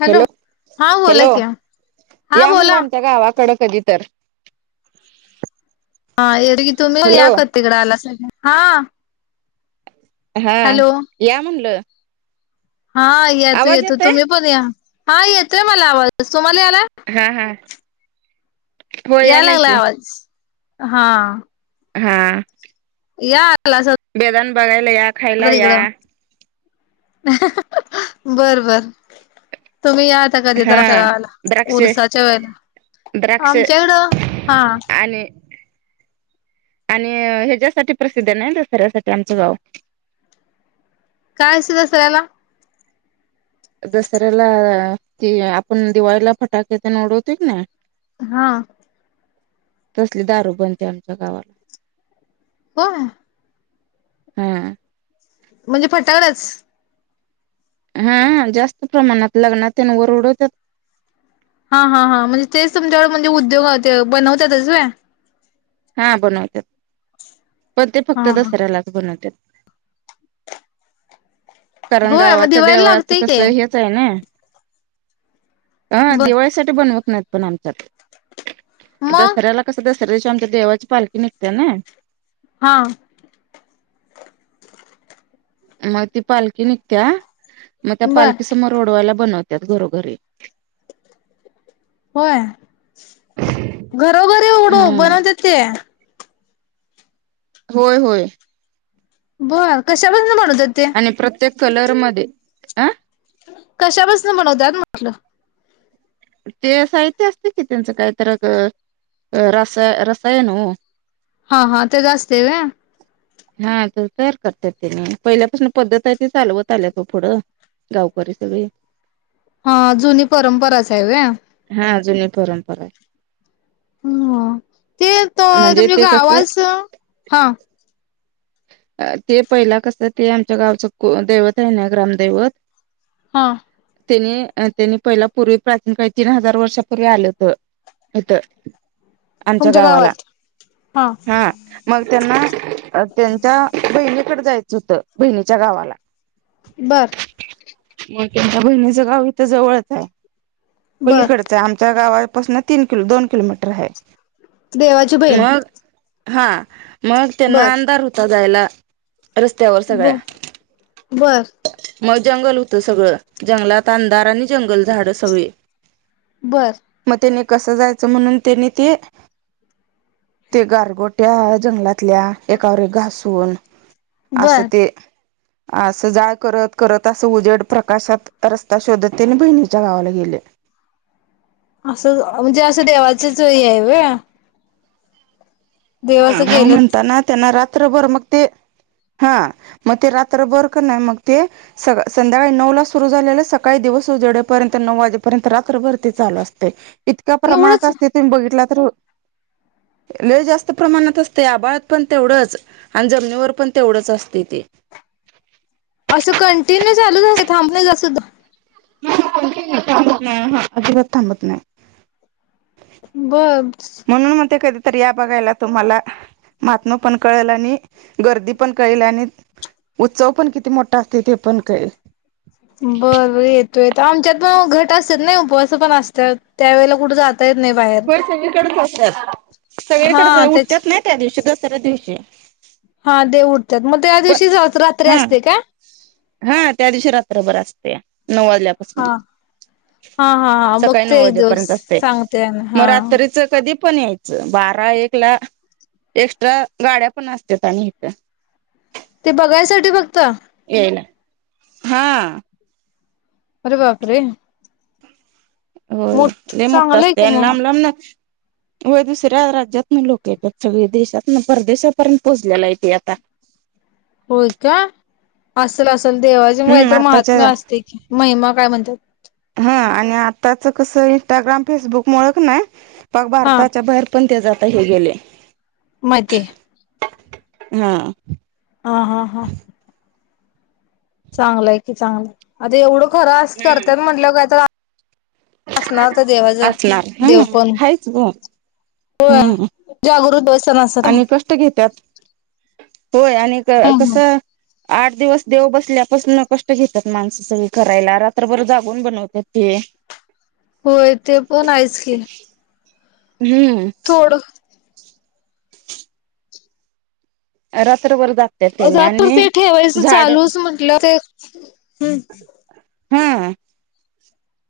Hello हा बोला hello hello, की हा या बोला म्हणलं आमच्या गावाकडं कधी तर. हा येतोकी, तुम्ही पण हॅलो या कधी तिकड आला सा की, हा. हा, हॅलो या म्हणलं. हा आवाज येतो-येतो, येतोय तुम्ही पण या, हा येतोय मला आवाज, तुम्हाला यालाय? हा-हा. या लागलाय आवाज, हा. हा. या आलास बेदान बघायला या. बसा खायला या तिकडं. बर-बर, तुम्ही या कधीतर हा आमच्या गावाला, द्राक्ष उरसाच्या वेळेला, द्राक्ष आमच्या इकडं हा. आणि आणि ह्याच्यासाठी प्रसिद्ध नाही दसऱ्यासाठी आमचं गाव. काय असतं दसऱ्याला. दसऱ्याला, ते आपण दिवाळीला फटाके पण उडतोय की नी हा. तसली दारू बनते आमच्या गावात. होय. हम्म. म्हणजे फटाकड्याचं. हू, जास्त प्रमाणात, लग्नात तेन वर उडवतात हा हा हा, म्हणजे तेच तुमच्याकडं, म्हणजे उद्योग हाय ते बनवत्यातच व्हय? हा बनवतेत. पण ते हा फक्त हा दसऱ्यालाच बनवतेत. कारण होय मग गावाच्या दिवाळीला देवाचं लागतय की कसं हे -च ए ना? हा बर दिवाळीत साठी बनवत नाहीत पण आणतात. मग दसऱ्याला कसं [unintelligible] ते देवाची पालखी निघते ना हा. मग ती पालखी निघतीया, मग त्या बर पालखी समोर उडवायला बनवत्यात, घरोघरी. होय, घरोघरी उडू, हा बनवतेत त्ये? होय होय. बंर, कशापासनं बनवतेत ते? ते प्रत्येक कलर मधे आ कशापासनं बनवत्यात म्हटलं ते साहित्य असतं कि त्यांचं कायतर अगं रासाय रसायन हो हा हा, त्याचं असतंय व्हय? हा ते तयार करत्यात त्यानी. पहिल्यापासून पद्धत ए ती चालवत आल्यात वो पुढं गावकरी सगळी हा, जुनी परंपराच ए व्हय? हा जुनी परंपरा ए हम्म, ते तो आहे म्हणजे तुमच्या ते कसं गावाचं, हा ते पहिला कसं ते, आमच्या गावचं कु, दैवत ए ना ग्रामदैवत हा. तेनी, त्यांनी पहिला पूर्वी प्राचीन काळी तीन हजार वर्षापूर्वी आलं [unintelligible] हितं, आमच्या तुमच्या गावाला, गावात हा मग त्यांना अ, त्यांच्या बहिणीकड जायचं होतं, बहिणीच्या गावाला बर. मग त्यांच्या बहिणीचं गाव हिथं जवळच ए- बर पलीकडच्या, आमच्या गावापासनं तीन किलो, दोन किलोमीटर हाये. देवाची बहीण मग, हा मग बर त्यांना अंधार होता जायला रस्त्यावर ब सगळ्या बर मग जंगल होतं सगळं. जंगलात अंधार आणि जंगल झाडं सगळी बर. मग त्यानी कसं जायचं म्हणून त्यांनी ते ते गारगोट्या जंगलात -ल्या, एकावर घासून, असं बर ते आसं जाळ करत करत, आसं उजेड, प्रकाशात रस्ता शोधत त्यांनी बहिणीच्या गावाला गेले आसं, म्हणजे असं देवाचंच हे ए व्हय? हा, देवाचं मग गेलं ते म्हणताना त्यांना रात्रभर मग ते, हा मग ते रात्र बर का नाई मग ते स संध्याकाळी नऊला सुरू झालेलं, सकाळी दिवस उजडेपर्यंत, नऊ वाजेपर्यंत रात्रभर ते चालू असतय इतक्या प्रमाणात एवढंच असतं, तुम्ही बघितला तर, लय जास -स्त प्रमाणात असतय. आभाळात पण तेवढंच अन जमनीवर पण तेवढंच असतय ते असं कंटिन्यू चालूच, असं थांबल्या जात सुद्धा? [inaudible] अं हं अजिबात थांबत नाय. बघ म्हणून मग ते कधीतरी या बघायला तुम्हाला महात्म पण कळेल आणि गर्दी पण कळेल आणि उत्सव पण किती मोठा असतय ते पण कळेल. बर बर येतो येतो. आमच्यात पण आओ घट असत्यात न उपवास पण असत्यात, त्यावेेळेला कुठ जात त येतं नाही बाहेर. होय, सगळीकडेच असत्यात हा सगळीकडेच ये, त्याच उठतात नाही त्या दिवशी दसऱ्या दिवशी हा देव उठत्यात, मग त्या पण दिवशीच रात्री हा असते काय? हा त्या दिवशी रात्रभर असत्या, नऊ वाजल्यापसन हा हा हा हा सकाळी नऊ बघते एक दिवस वाजेपर्यंत असते, सांगते मग हा रात्रीच कधी पण यायचं बारा, एक ला एक्स्ट्रा गाड्या पण असत्यात आणि इथ ते बघायसाठी फक्त? येयला. हा. अरे बापरे. होय, लय मोठ चांगलंय असतय का आणि मग लांब लांब न होय, दुसऱ्या राज्यातन लोक येतात, सगळी देशातन, परदेशापर्यंत पोहोचलेला हाय ते आता. होय का? असल असल देवाचे काय हम्म तर आताच्या महात्म्य असते की, महिमा काय म्हणत्यात. हा आणि आताच कसं इंस्टाग्राम, फेसबुकमुळं क ने पाक हा भारताच्या बाहेर पण ते जाता हे गेले. माहिती. हा. ह हा हां. चांगलंय की चांगलंय. आता एवढं खरं अस करत्यात म्हटल्याव काय तर असणार त्या देवाच असणार देव हा. पण. हायच ग हो. हम्म. जागृत देवस्थान अस आणि कष्ट घेत्यात. होय आणि ना कसं आठ दिवस देव बसल्यापासून कष्ट घेतात माणसं सगळी करायला. रात्रभर जागून बनवतात ते. ह. होय, ते पण आहेच की. हम्म. थोडं रात्रभर जाग रात्र ते ठेवायचं चालूच म्हंटलं ते हं हा.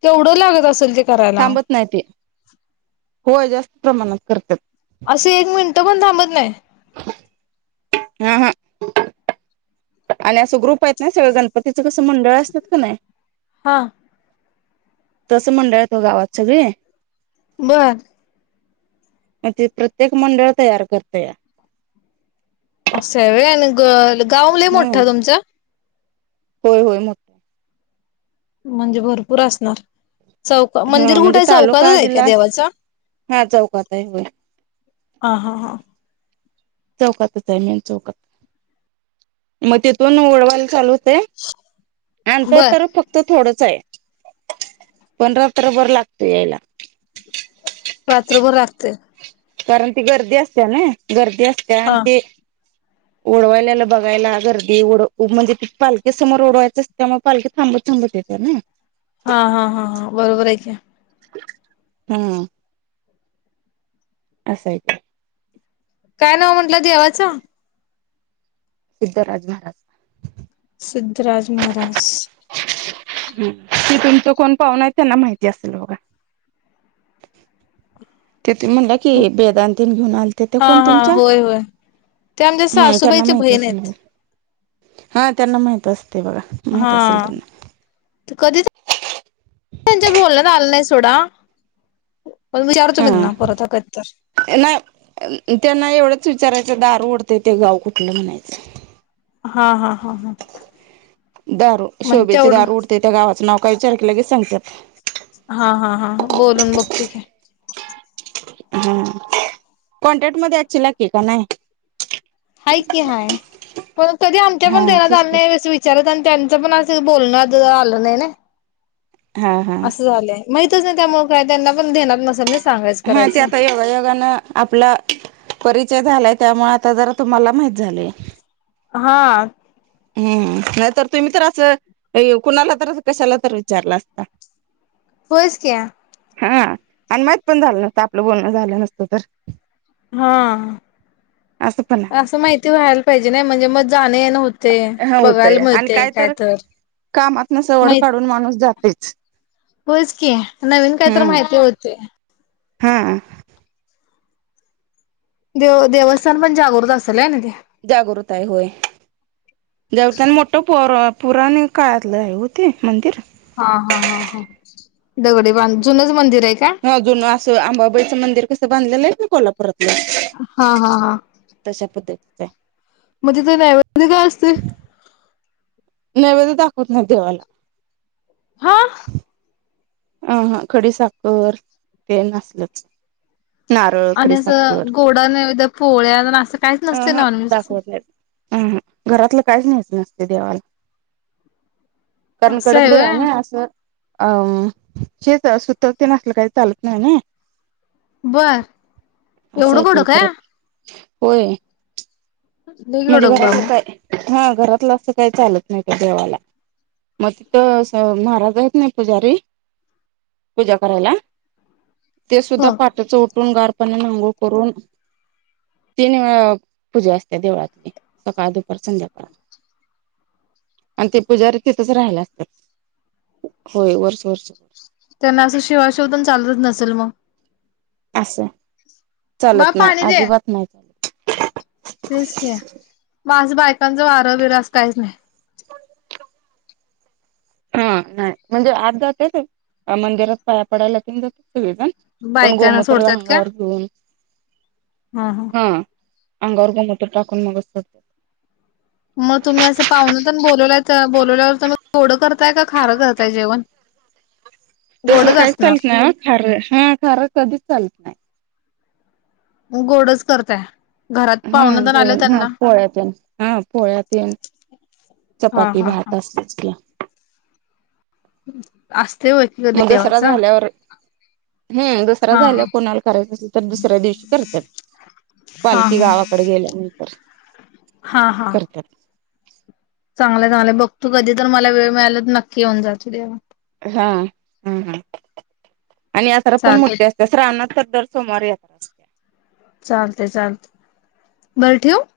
तेवढं लागत असेल ते करायला थांबत नाही ते. होय, जास्त प्रमाणात करत्यात. असे एक मिनटं पण थांबत नाय? हा हा आणि असं ग्रुप आहेत ना. सगळं गणपतीचं कसं मंडळ असतात का नाही हां. तसं मंडळ हायत हो गावात सगळे बर. मग ते प्रत्येक मंडळ तयार करत या. असय व्हय आणि ग गाव लय हा मोठ तुमच? होय होय मग म्हणजे भरपूर असणार. चौक हा मंदिर कुठे म्हणजे आहे तालुका चौकातच आहे का जिल्हा देवाच? हा चौकात आहे होय ह हा हां. चौकातच आहे मेन चौकात मग तिथून ओडवायला चालूच होत हे. अंतर बर तर फ तर थोडच आहे पण रात्र भर लागत यायला. रात्रभर राखत कारण ती गर्दी असते ना गर्दी असते आणि हा ते ओडवायल्याला बघायला गर्दी ओड म्हणजे ते पालखी समोर ओडवायचं असते त्यामुळे पालखी थांबत थांबत येते ना. [unintelligible] हा हा हा ह बरोबर आहे का अह हम्म. असं आहेेत. काय नाव म्हनलं देवाचं सिद्धराज महाराज सिद्धराज महाराज ह ते तुमच कोण पाहून आहेत त्यांना माहिती असेल बघा. तिथ म्हटलं कि बेदांतीन घेऊन आलेते ते हा कोण हा तुमच्या होय होय ते आमच्या हा त्यांना सासूबाईचे माहित बहीण असेल आहेत बघा हा त्यांना माहित असते बघा. हा. माहित असेल त्यांना कधी त्यांच्या बोलण्यात आलं नाही सोडा. पण विचारू तुम्ही नाव हा परत एकदा तर नाही त्यांना एवढंच विचारायचं दार ओढतंय ते गाव कुठलं म्हणायचं. हा हा हा हा. दारू मग शोभेचे तेवढं दारू उडते त्या गावाचं नाव काय विचार की लगेच सांगतात. हा हा हां बोलून बघते का. हा कॉन्ट्रॅक्ट मध्ये याची लाकी का नाही. हाय की हय पण कधी आमच्या पण हा देवास तेच की अन्याय. चल त्यांचं पण असं बोलणं झाल नाही ना हा हा असं झालंय. माहितच नाही त्यामुळे काय त्यांना पण देणार ना सर्व्हीस. हा ते आता योगायोगान. आपला परिचय झालाय त्यामुळे आता जरा तुम्हाला माहीत झाले हे. हा. हम्म नाहीतर तुम्ही तर असं कुणाला तर कशाला तर विचारला असता. [unintelligible] बस क्या. हा आणि माहित पण झालं नसतं आपलं बोलणं झालं नसतं तर. हा असं पण आहे. असं माहिती व्हायला पाहिजे म्हणजे मग जाण येन होत. हा होतय आणि काय तर काम आपण सवड माहित काढून माणूस जातेच. होयच की नवीन काही तरी हम्म माहिती होते. हा. देव देवस्थान पण जागृत असेलय ना ते. जागृत आहे होय. देव त्याने मोठं पर पुराण काळातलं आहे हो ते मंदिर. हा हा हा हा दगडी बांध जुनच मंदिर हाय काय हा जून असं आंबाबाईचं मंदिर कसं बांधलेलं हाय कनय कोल्हापुरातलं हा हा हा तशा पद्धतीचं हाय म तिथं नैवेद मधे काय असतय नैवेद्य दाखवत नाहीत देवाला हा आहा खडी साखर तेन असलच नारळ आणि खडी असं साखर गोडा नैवेद्य पोळ्या असं काहीच नसते अह नॉनव्हेज. दाखवत नाहीत अह घरातलं काहीच नाहीयच नसतय देवाला कारण असं कडक आहे देव हाय व्हय. नय असं अम तेच सुतक तेन आसलं काही चालत नाही नय बर अस एवढं हाय ते कडक काय परत. होय लई म्हणजे कडक बा घरातलं मग काय. हा घरातलं असं काही चालत नाही त्या देवाला म तिथं अस महाराज हाय कनाय पुजारी पूजा करायला ते सुद्धा हो. पाटच उठून गार [inaudible] पाण्यानं आंघोळ करून तीन वेळा पूजा असत्या देवळात सकाळ, दुपार, संध्याकाळ आणि ते पुजारी तिथच राहायला असत्यात होय वर्ष वर्ष त्यांना असं शिवा शिव तेन चालतच नसेल मग अस हाय बा चालत नाही पाणी दे अजिबात नाही चालत तेच की म असं बायकांच वारं बीर असं काहीच नाही हा नाही म्हणजे आत जात्यात मंदिरात पाया पडायला तेन जात्यात सगळी जण पण बायकांना गोमूत्र सोडतात का? अंगावर घेऊन हा हा हा अंगावर गोमूत्र टाकून मग [inaudible] म तुम्ही असं पाहून तेन बोलवलायत बोलवल्यावर तुम्ही गोडं करताय का खारं करताय जेवण तसलं गोडच काहीच चालत असणार नाय व्हय खार हा खारं कधीच चालत नाही मग गोडच करताय घरात हा पाहुणं तेन आलं जेवण हा त्यांना पोळ्या तेन हा पोळ्या तेन हा चपाती हा हा भात असलच की असय व्हय की म दसरा झाल्यावर हम दसरा हा हा झाल्यावर कुणाला करायच असल तर दुसऱ्या दिवशी करत्यात हा पालखी गावाकड गेल्यानंतर हा हा करत्यात चांगल झालंय बघ तो कधी तर मला वेळ मिळाला तर नक्की येऊन जातो देवाला हा हा हा आणि यात्रा पण चालतंय मोठी असत्या श्रावणात तर दर सोमवारी यात्रा असत्या चालतय चालतय बरं ठेऊ